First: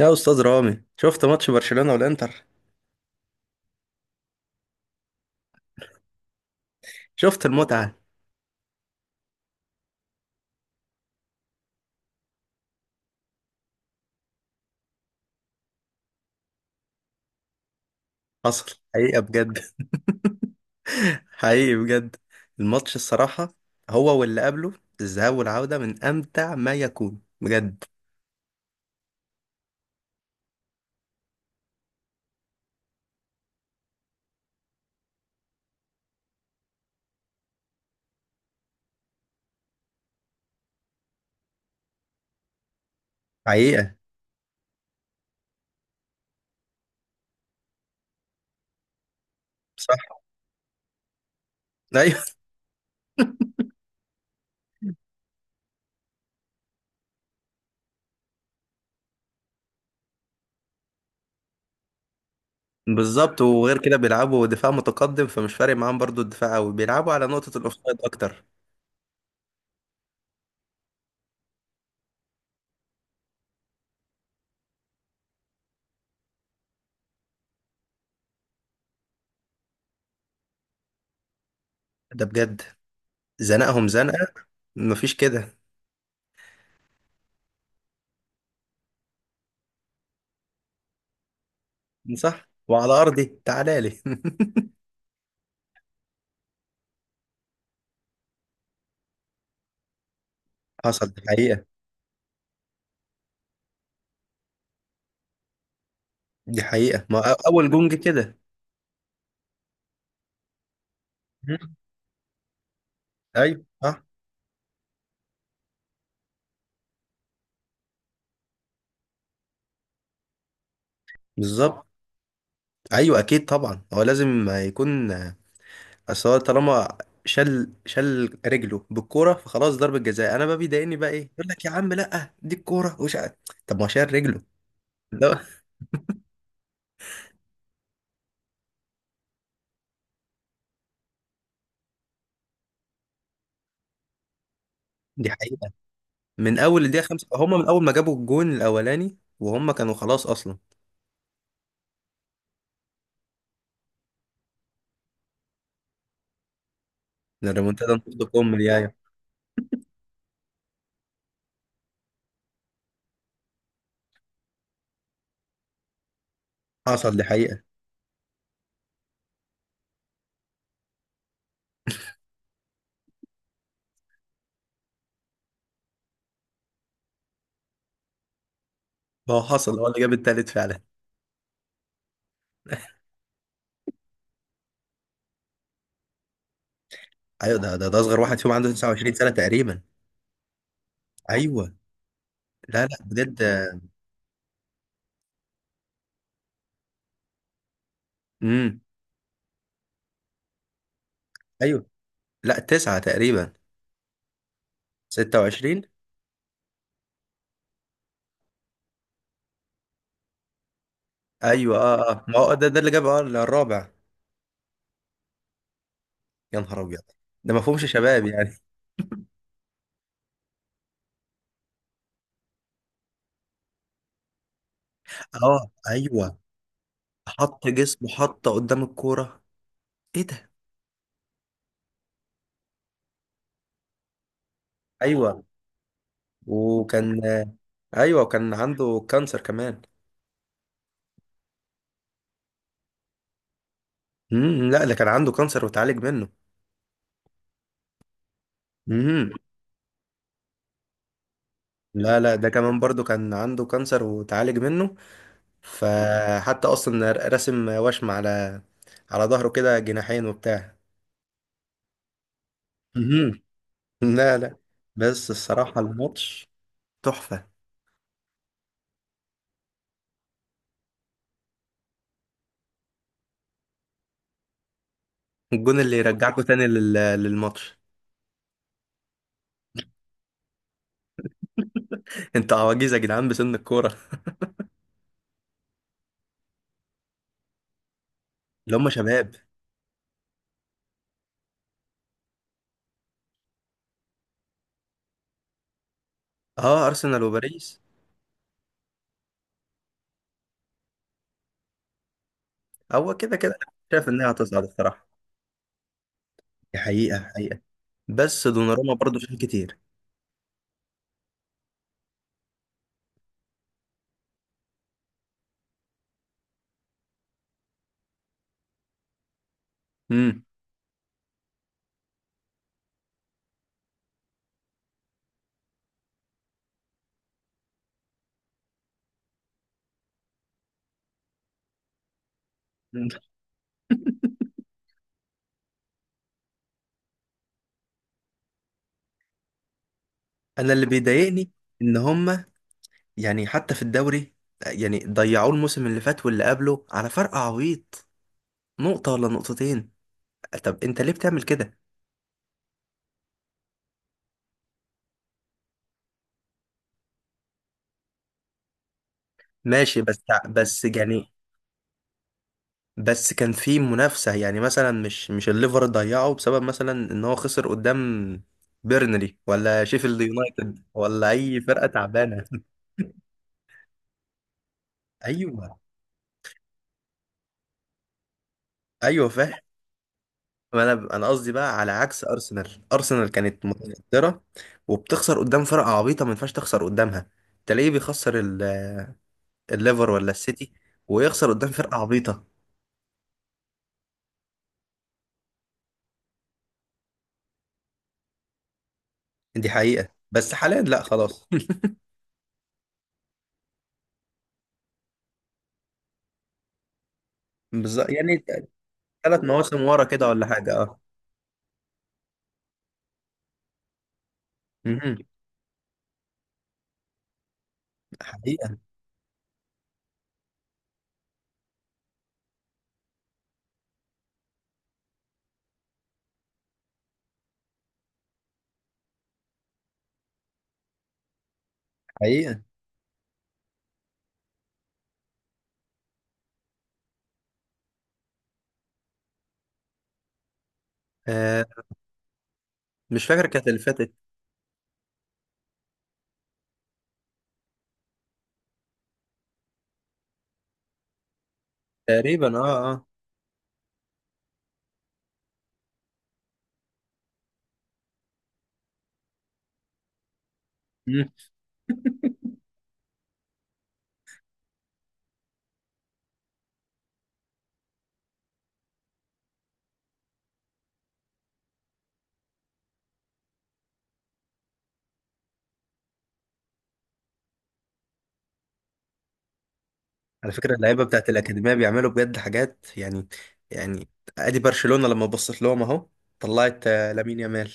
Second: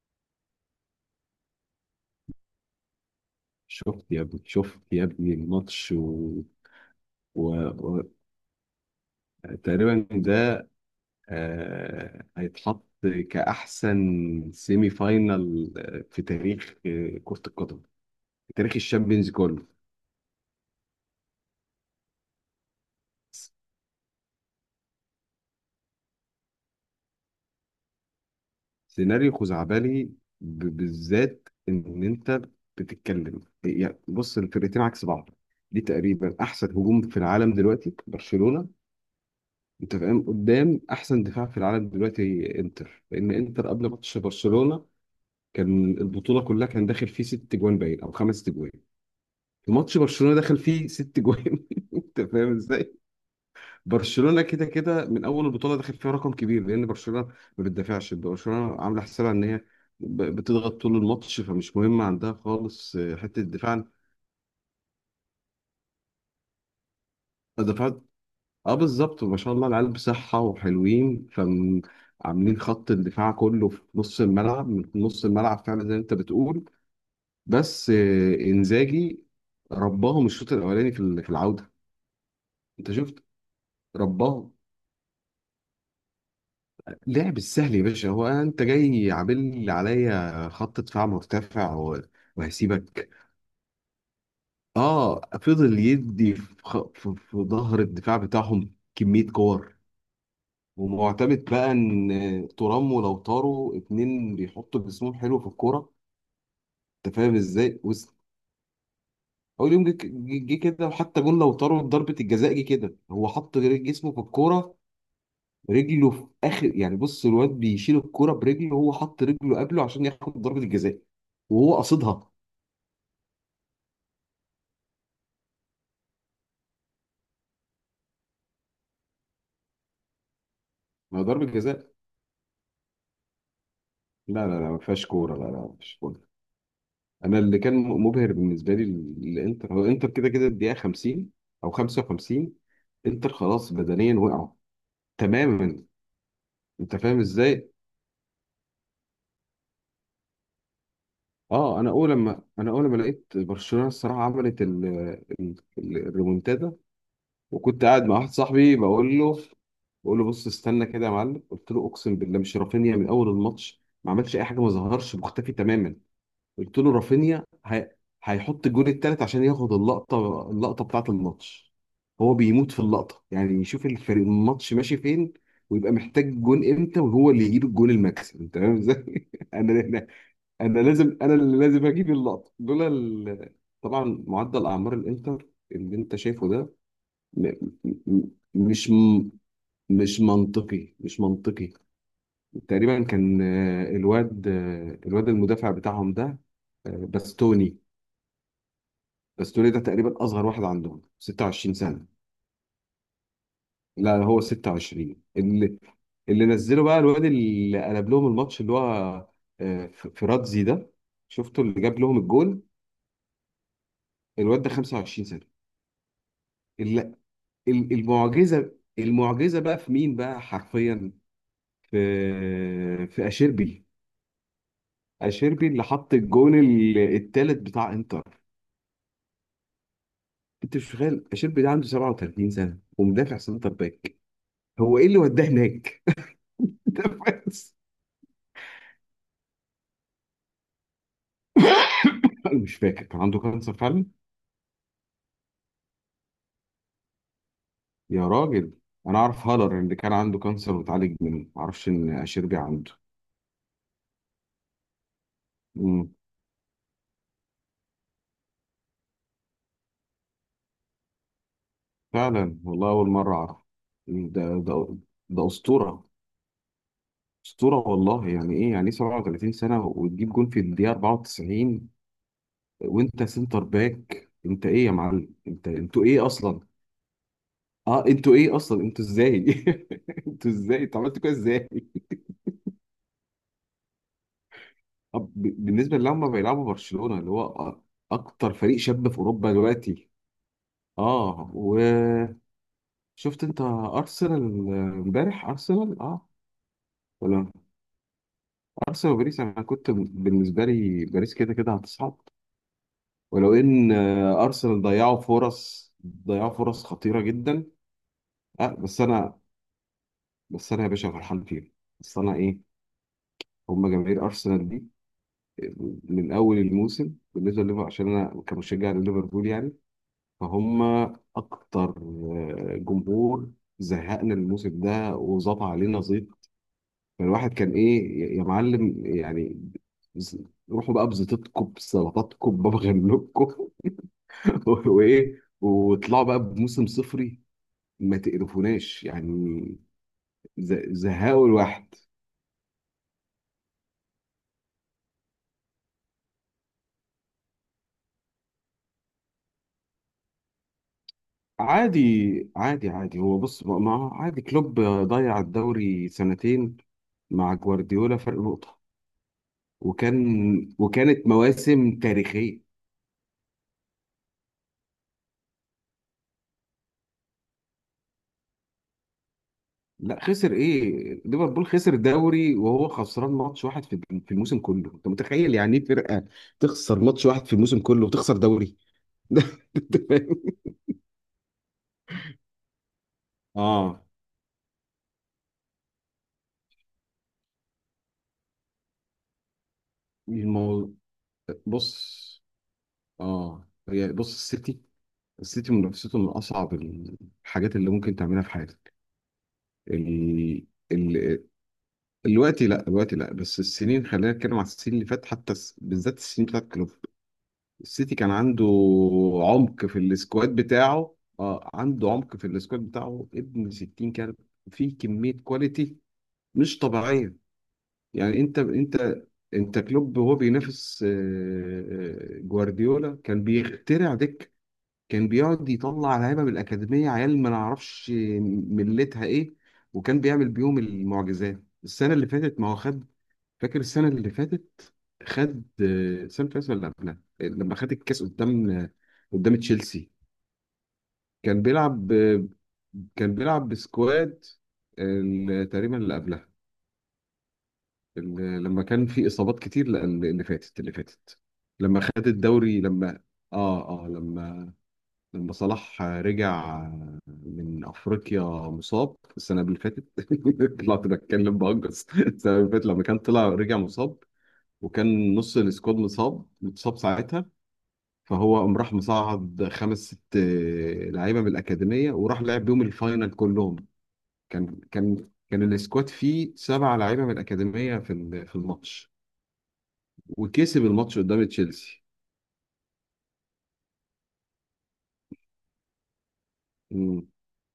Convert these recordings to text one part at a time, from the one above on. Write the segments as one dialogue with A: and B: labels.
A: يا استاذ رامي، شفت ماتش برشلونة والانتر؟
B: شفت يا ابني، شفت يا ابني الماتش
A: شفت
B: و...
A: المتعة؟
B: و... تقريبا ده هيتحط كأحسن سيمي فاينال، في تاريخ، كرة القدم، في تاريخ
A: حصل حقيقة
B: الشامبيونز
A: بجد.
B: كله.
A: حقيقي بجد. الماتش الصراحة، هو واللي قبله، الذهاب والعودة، من امتع ما يكون بجد.
B: سيناريو خزعبلي، بالذات إن أنت بتتكلم، يعني بص الفرقتين عكس بعض. دي تقريبا أحسن هجوم في العالم دلوقتي برشلونة، أنت فاهم، قدام أحسن دفاع في العالم دلوقتي إنتر. لأن إنتر قبل
A: حقيقة.
B: ماتش برشلونة كان البطوله كلها كان داخل فيه ست جوان باين او خمس جوان. في ماتش
A: صح.
B: برشلونه دخل فيه ست جوان انت
A: ايوه.
B: فاهم ازاي. برشلونه كده كده من اول البطوله داخل فيها رقم كبير، لان برشلونه ما بتدافعش. برشلونه عامله حسابها ان هي بتضغط طول الماتش، فمش مهم عندها خالص
A: بالظبط،
B: حته
A: وغير
B: الدفاع.
A: كده بيلعبوا دفاع متقدم، فمش فارق معاهم برضو الدفاع قوي، بيلعبوا على نقطة الاوفسايد
B: الدفاع
A: اكتر.
B: اه بالظبط، ما شاء الله، العيال بصحه وحلوين، فعاملين خط الدفاع كله في نص الملعب، من نص الملعب فعلا زي ما انت بتقول. بس انزاجي رباهم الشوط الاولاني في في العوده.
A: ده بجد
B: انت شفت،
A: زنقهم زنقة،
B: رباهم.
A: مفيش كده.
B: لعب السهل يا باشا، هو انت جاي عامل لي عليا خط دفاع مرتفع و-
A: صح، وعلى
B: وهسيبك.
A: ارضي تعالى لي.
B: اه، فضل يدي في في ظهر الدفاع بتاعهم كميه كور،
A: حصل، دي
B: ومعتمد
A: حقيقة.
B: بقى ان ترام ولو طاروا اتنين بيحطوا جسمهم حلو في الكوره.
A: دي حقيقة.
B: انت
A: ما
B: فاهم
A: أ- اول
B: ازاي؟
A: جون جه
B: وس-
A: كده.
B: اول يوم جه كده، وحتى جون لو طاروا ضربه الجزاء جه كده، هو حط
A: ايوه صح.
B: جسمه في الكوره، رجله في اخر، يعني بص الواد بيشيل الكرة برجله وهو حط رجله قبله عشان ياخد ضربة الجزاء، وهو
A: بالظبط.
B: قصدها.
A: ايوه اكيد طبعا، هو لازم يكون. اصل هو طالما شل رجله بالكوره، فخلاص ضربه جزاء. انا بقى بيضايقني بقى ايه،
B: ما هي ضربة
A: يقول لك يا عم
B: جزاء.
A: لا دي الكوره، طب ما هو شال رجله.
B: لا لا لا، ما فيهاش كورة،
A: لا.
B: لا لا، ما فيهاش كورة. انا اللي كان مبهر بالنسبة لي الانتر، هو انتر كده كده الدقيقة 50 او 55، انتر خلاص بدنيا وقعوا
A: دي حقيقه،
B: تماما.
A: من اول
B: انت
A: الدقيقه
B: فاهم
A: خمسة، هم من
B: ازاي؟
A: اول ما جابوا الجون الاولاني وهم كانوا خلاص اصلا.
B: اه، انا اول ما لقيت برشلونة الصراحة عملت الريمونتادا.
A: إن
B: وكنت
A: الريمونتادا
B: قاعد مع
A: نقطه
B: واحد
A: كم
B: صاحبي
A: يعني؟
B: بقول له، بص استنى كده يا معلم، قلت له اقسم بالله مش رافينيا من اول الماتش ما عملش اي حاجه، ما ظهرش، مختفي تماما. قلت له
A: حصل، دي
B: رافينيا
A: حقيقه.
B: هيحط الجول الثالث عشان ياخد اللقطه، اللقطه بتاعه الماتش. هو بيموت في اللقطه، يعني يشوف الفريق الماتش ماشي فين ويبقى محتاج جون امتى، وهو اللي يجيب الجول المكسب. انت فاهم ازاي؟
A: هو حصل،
B: انا
A: هو اللي
B: انا
A: جاب التالت
B: أنا
A: فعلا.
B: لازم انا اللي لازم اجيب اللقطه دول طبعا معدل اعمار الانتر اللي انت شايفه ده م...
A: ايوه، ده ده,
B: م...
A: ده اصغر
B: م-
A: واحد فيهم عنده
B: مش
A: 29 سنه تقريبا.
B: مش منطقي، مش منطقي.
A: ايوه. لا لا
B: تقريبا كان،
A: بجد.
B: الواد، الواد المدافع بتاعهم ده، باستوني.
A: امم.
B: باستوني ده تقريبا اصغر واحد عندهم، 26
A: ايوه.
B: سنة.
A: لا، تسعه تقريبا.
B: لا، هو 26
A: ستة
B: اللي،
A: وعشرين.
B: اللي نزله بقى الواد اللي قلب لهم الماتش، اللي هو فراتزي ده، شفته
A: ايوه
B: اللي جاب
A: اه
B: لهم
A: اه، ما هو
B: الجول.
A: ده اللي جاب اه الرابع.
B: الواد ده 25 سنة.
A: يا نهار ابيض،
B: ال-
A: ده ما فهمش شباب يعني.
B: المعجزة، المعجزة بقى في مين بقى حرفيا؟ في في أشيربي. اشيربي
A: اه
B: اللي حط
A: ايوه.
B: الجون التالت
A: حط
B: بتاع
A: جسمه،
B: انتر.
A: حط قدام الكوره. ايه ده؟
B: انت مش متخيل، اشيربي ده عنده 37 سنه، ومدافع سنتر باك. هو ايه اللي
A: ايوه،
B: وداه هناك؟ ده
A: وكان
B: بس.
A: ايوه، وكان عنده كانسر كمان.
B: انا مش فاكر كان عنده كانسر فعلا.
A: امم. لا ده كان عنده كانسر وتعالج منه.
B: يا راجل، انا
A: امم.
B: اعرف هالر اللي كان عنده كانسر واتعالج منه، ما اعرفش ان
A: لا لا، ده
B: اشيربي
A: كمان
B: عنده.
A: برضو كان عنده كانسر وتعالج منه.
B: امم،
A: فحتى اصلا رسم وشم على، على ظهره كده جناحين وبتاع.
B: فعلا والله، اول مره
A: امم.
B: اعرف.
A: لا
B: ده
A: لا.
B: ده
A: بس
B: ده
A: الصراحة
B: اسطوره،
A: الماتش تحفة.
B: اسطوره والله. يعني ايه يعني ايه 37 سنه وتجيب جون في الدقيقه 94، وانت سنتر باك؟ انت ايه يا معلم، انت
A: الجون اللي
B: انتوا ايه
A: يرجعكوا
B: اصلا؟
A: تاني لل... للماتش.
B: اه، انتوا ايه اصلا، انتوا ازاي؟ انتوا ازاي انتوا عملتوا كده ازاي؟
A: انتوا عواجيز يا جدعان بسن الكوره.
B: طب، ب- بالنسبه اللي هم بيلعبوا برشلونه، اللي هو أ- اكتر
A: اللي
B: فريق
A: هم
B: شاب في
A: شباب.
B: اوروبا دلوقتي. اه، وشفت انت ارسنال، امبارح ارسنال؟ اه،
A: اه، ارسنال
B: ولا
A: وباريس.
B: ارسنال وباريس؟ انا كنت بالنسبه لي باريس كده كده هتصعد،
A: هو كده كده
B: ولو
A: أنا
B: ان
A: شايف انها هتصعد
B: ارسنال
A: الصراحه.
B: ضيعوا فرص، ضيعوا
A: دي
B: فرص
A: حقيقه
B: خطيره
A: حقيقه.
B: جدا.
A: بس
B: آه،
A: دوناروما
B: بس
A: برضه شال
B: انا
A: كتير.
B: بس انا يا باشا فرحان فيهم. بس انا ايه، هم جماهير ارسنال من اول الموسم، بالنسبه لليفر، عشان انا كمشجع لليفربول يعني،
A: امم.
B: فهم اكتر جمهور زهقنا الموسم ده وظبط علينا زيط. فالواحد كان ايه يا معلم يعني، ز- روحوا بقى بزيطتكم، بسلطاتكم، بمغلوبكم، وايه، وطلعوا بقى بموسم صفري. ما تقرفوناش يعني،
A: انا
B: ز-
A: اللي
B: زهقوا
A: بيضايقني
B: الواحد.
A: ان هم، يعني حتى في الدوري، يعني ضيعوه الموسم اللي فات واللي قبله على فرق عويط، نقطه ولا نقطتين. طب انت ليه بتعمل كده؟
B: عادي عادي، هو بص بقى، ما هو عادي، كلوب ضيع الدوري سنتين مع جوارديولا فرق نقطة.
A: ماشي بس.
B: وكان
A: بس
B: وكانت
A: يعني،
B: مواسم تاريخية.
A: بس كان في منافسة، يعني مثلا مش الليفر ضيعه بسبب مثلا ان هو خسر قدام بيرنلي ولا شيفيلد
B: لا، خسر
A: يونايتد
B: ايه؟
A: ولا اي
B: ليفربول
A: فرقة
B: خسر
A: تعبانة.
B: الدوري وهو خسران ماتش واحد في الموسم كله. انت متخيل يعني
A: ايوه.
B: ايه فرقة تخسر ماتش واحد في الموسم كله وتخسر دوري؟
A: ايوه فاهم.
B: أنت فاهم؟
A: ما انا قصدي بقى على عكس ارسنال، ارسنال كانت
B: اه،
A: متصدرة وبتخسر قدام فرقة عبيطة ما ينفعش تخسر قدامها. تلاقيه بيخسر الليفر ولا السيتي،
B: الموضوع،
A: ويخسر قدام فرقة عبيطة.
B: بص، اه، هي بص، السيتي منافسته من اصعب الحاجات اللي ممكن تعملها في حياتك.
A: دي حقيقة، بس
B: ال...
A: حاليا لا
B: ال...
A: خلاص.
B: الوقت لا، الوقت لا، بس السنين، خلينا نتكلم على السنين اللي فاتت، حتى الس- بالذات السنين بتاعت كلوب.
A: بالظبط
B: السيتي كان
A: يعني،
B: عنده
A: ثلاث مواسم
B: عمق في
A: ورا كده ولا
B: السكواد
A: حاجة، اه.
B: بتاعه، اه عنده عمق في السكواد بتاعه ابن 60، كان في
A: مهم.
B: كمية كواليتي مش طبيعية. يعني
A: حقيقة.
B: انت كلوب، وهو بينافس، جوارديولا كان بيخترع دكة، كان بيقعد يطلع لعيبه من الاكاديميه، عيال ما نعرفش ملتها ايه، وكان بيعمل بيهم المعجزات. السنه اللي
A: حقيقة.
B: فاتت ما هو خد، فاكر السنه اللي فاتت، خد السنه اللي فاتت ولا قبلها، لما خد الكاس قدام، قدام تشيلسي. كان
A: آه
B: بيلعب
A: مش فاكر، كانت اللي فاتت
B: بسكواد تقريبا اللي قبلها، لما كان في اصابات كتير. لا، اللي فاتت، لما خد
A: تقريبا
B: الدوري،
A: اه اه.
B: لما، اه اه، لما، لما صلاح رجع من افريقيا مصاب السنه اللي فاتت. طلعت
A: مم.
B: بتكلم بهجس السنه اللي فاتت، لما كان طلع رجع مصاب، وكان نص السكواد مصاب متصاب ساعتها، فهو قام راح مصعد خمس ست لعيبه من الاكاديميه، وراح لعب بيهم الفاينل كلهم. كان السكواد فيه سبع لعيبه من الاكاديميه في في الماتش،
A: على فكرة
B: وكسب
A: اللعيبة
B: الماتش
A: بتاعت
B: قدام
A: الأكاديمية
B: تشيلسي.
A: بيعملوا بجد حاجات يعني. يعني أدي برشلونة لما بصت لهم أهو طلعت لامين يامال،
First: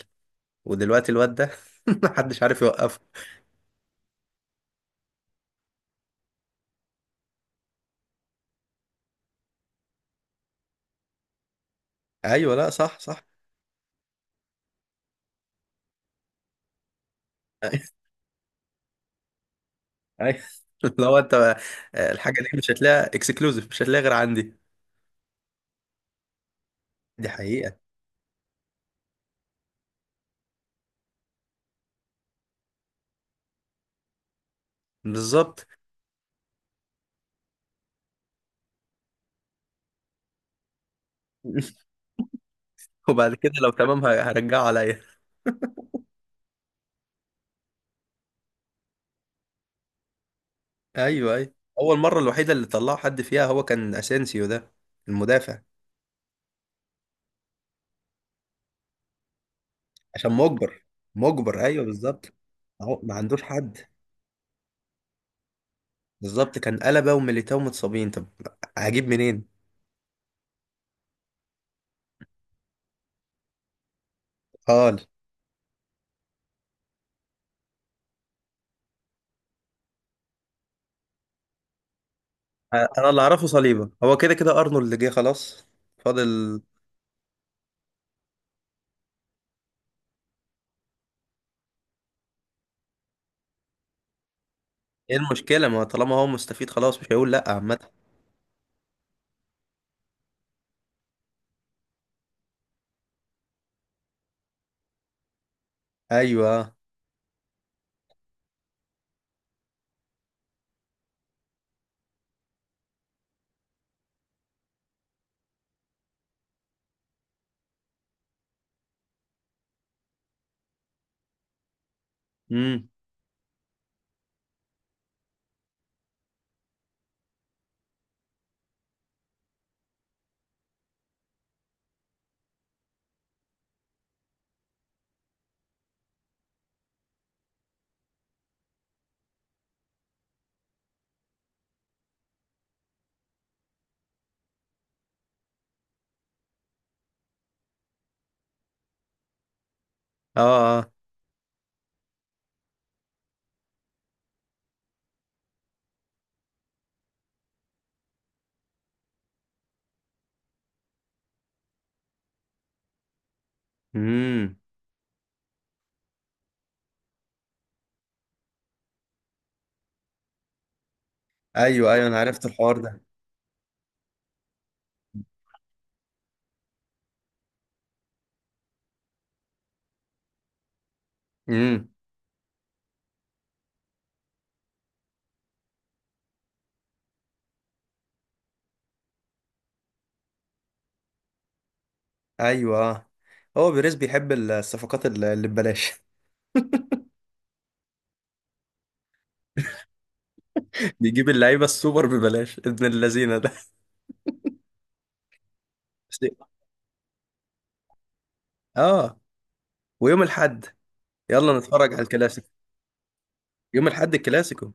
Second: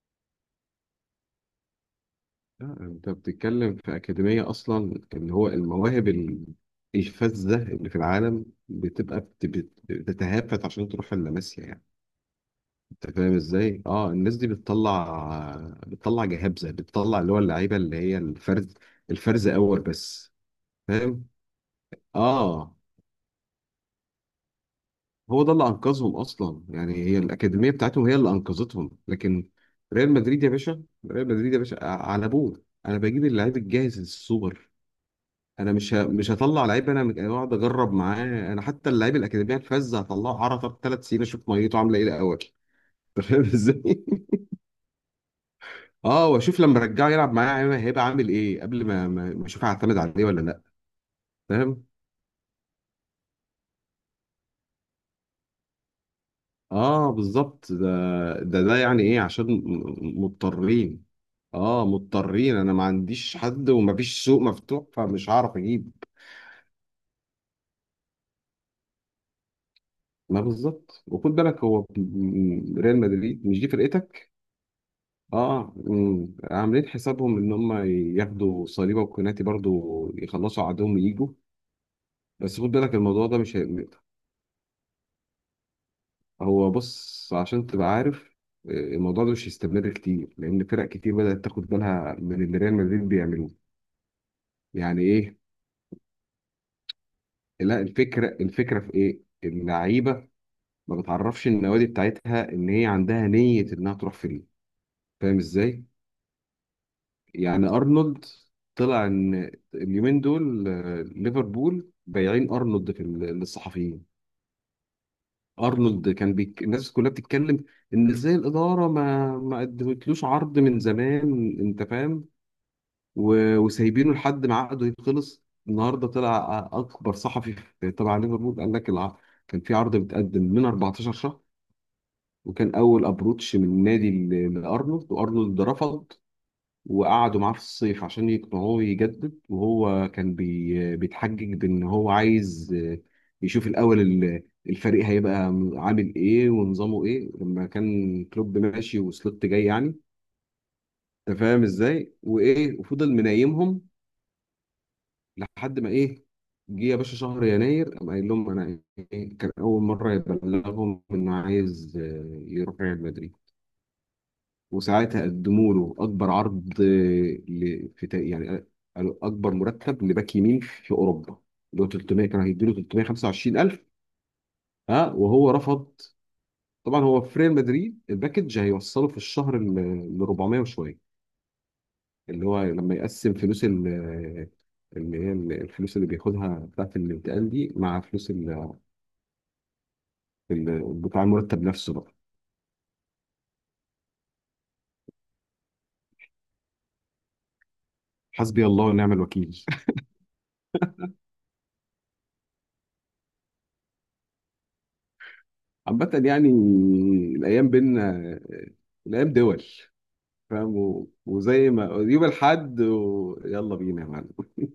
A: ودلوقتي الواد ده محدش عارف
B: لا،
A: يوقفه.
B: انت بتتكلم في اكاديميه اصلا، اللي هو المواهب الفذه اللي في العالم بتبقى بتتهافت عشان تروح اللاماسيا يعني.
A: أيوه لا صح
B: انت
A: صح.
B: فاهم ازاي؟ اه، الناس دي بتطلع، بتطلع جهابزه، بتطلع اللي هو اللعيبه اللي هي الفرز، الفرز اول بس.
A: أيوه. لو
B: فاهم؟
A: أنت، الحاجة دي مش
B: اه،
A: هتلاقيها اكسكلوزيف، مش هتلاقيها غير عندي.
B: هو ده اللي انقذهم اصلا، يعني هي
A: دي
B: الاكاديميه
A: حقيقة.
B: بتاعتهم هي اللي انقذتهم. لكن ريال مدريد يا باشا، ريال مدريد يا باشا، ع- على ابوه، انا بجيب اللعيب الجاهز السوبر،
A: بالظبط.
B: انا مش ه- مش هطلع لعيب، انا مك- اقعد اجرب معاه. انا حتى اللعيب الاكاديميه الفذ هطلعه عرضه ثلاث سنين اشوف ميته عامله ايه الاول. أنت
A: وبعد
B: فاهم
A: كده لو
B: ازاي؟
A: تمام هرجعه عليا.
B: اه، واشوف لما ارجعه يلعب معايا، أيوه هيبقى عامل ايه، قبل ما اشوف هعتمد عليه ولا لا.
A: أيوه أيوه.
B: فاهم؟
A: أول مرة الوحيدة اللي طلعه حد فيها هو كان أسينسيو ده، المدافع.
B: اه بالظبط، ده يعني ايه، عشان
A: عشان مجبر.
B: مضطرين.
A: مجبر، ايوه
B: اه،
A: بالظبط.
B: مضطرين، انا ما
A: اهو ما
B: عنديش
A: عندوش
B: حد
A: حد.
B: ومفيش سوق مفتوح، فمش هعرف اجيب.
A: بالظبط، كان قلبه وميليتاو متصابين، طب هجيب منين؟
B: ما بالظبط، وخد بالك هو ريال مدريد مش دي فرقتك.
A: قال.
B: اه أمم، عاملين حسابهم ان هم ياخدوا صليبه وكوناتي برضو، يخلصوا عدوهم ويجوا. بس خد بالك
A: انا اللي
B: الموضوع ده
A: اعرفه
B: مش
A: صليبه هو كده كده ارنولد جه خلاص، فاضل.
B: هو بص، عشان تبقى عارف، الموضوع ده مش هيستمر كتير، لان فرق كتير بدات تاخد بالها من اللي ريال مدريد بيعملوه. يعني
A: ايه
B: ايه،
A: المشكله، ما طالما هو مستفيد خلاص مش هيقول لا، عامه.
B: لا الفكره، في ايه، اللعيبه ما بتعرفش النوادي بتاعتها ان هي عندها نيه انها تروح فريق. فاهم ازاي؟
A: ايوه.
B: يعني ارنولد، طلع ان اليومين دول، ليفربول بايعين ارنولد في للصحفيين. ارنولد كان الناس كلها بتتكلم ان ازاي الاداره ما ما قدمتلوش عرض من زمان، انت فاهم،
A: امم.
B: وسايبينه لحد ما عقده يخلص. النهارده طلع اكبر صحفي في- تبع ليفربول، كان في عرض متقدم من 14 شهر، وكان اول ابروتش من النادي لارنولد، وارنولد رفض. وقعدوا معاه في الصيف عشان يقنعوه يجدد، وهو كان بيتحجج بان هو عايز، يشوف الاول الفريق هيبقى عامل ايه ونظامه ايه، لما كان كلوب ماشي وسلوت جاي يعني.
A: اه اه.
B: انت فاهم ازاي؟ وايه، وفضل منايمهم لحد ما ايه، جه يا باشا شهر يناير، قام قايل لهم انا إيه، كان اول مره يبلغهم انه عايز يروح ريال مدريد.
A: امم.
B: وساعتها قدموا له اكبر عرض، في تا- يعني قالوا اكبر مرتب لباك يمين في اوروبا، اللي هو
A: ايوه ايوه، انا
B: 300، كان
A: عرفت
B: هيديله
A: الحوار ده.
B: 325 الف. ها، وهو رفض. طبعا هو في ريال مدريد الباكج هيوصله في الشهر ل 400 وشويه،
A: امم.
B: اللي هو لما يقسم فلوس ال، اللي هي الفلوس اللي بياخدها بتاعت الانتقال دي، مع فلوس بتاع المرتب نفسه بقى.
A: ايوه. آه. هو بيريز بيحب الصفقات اللي ببلاش.
B: حسبي الله ونعم الوكيل.
A: بيجيب اللعيبه السوبر ببلاش ابن اللذينه ده.
B: عامة يعني، الأيام بينا،
A: اه.
B: الأيام دول،
A: ويوم الاحد
B: فاهم، و-
A: يلا
B: وزي ما
A: نتفرج على
B: يوم
A: الكلاسيكو،
B: الحد يلا
A: يوم
B: بينا يا
A: الأحد
B: معلم.
A: الكلاسيكو.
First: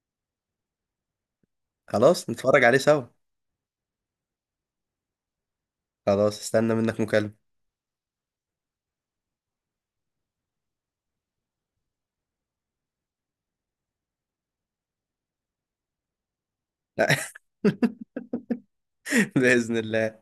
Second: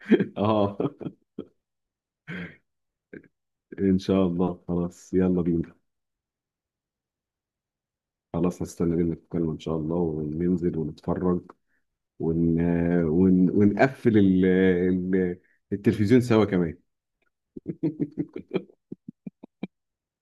B: اه
A: خلاص نتفرج عليه سوا.
B: ان شاء الله، خلاص يلا بينا.
A: خلاص استنى منك مكالمة.
B: خلاص، هستنى منك الكلمة ان شاء الله، وننزل ونتفرج ون... ونقفل التلفزيون سوا كمان.
A: بإذن الله.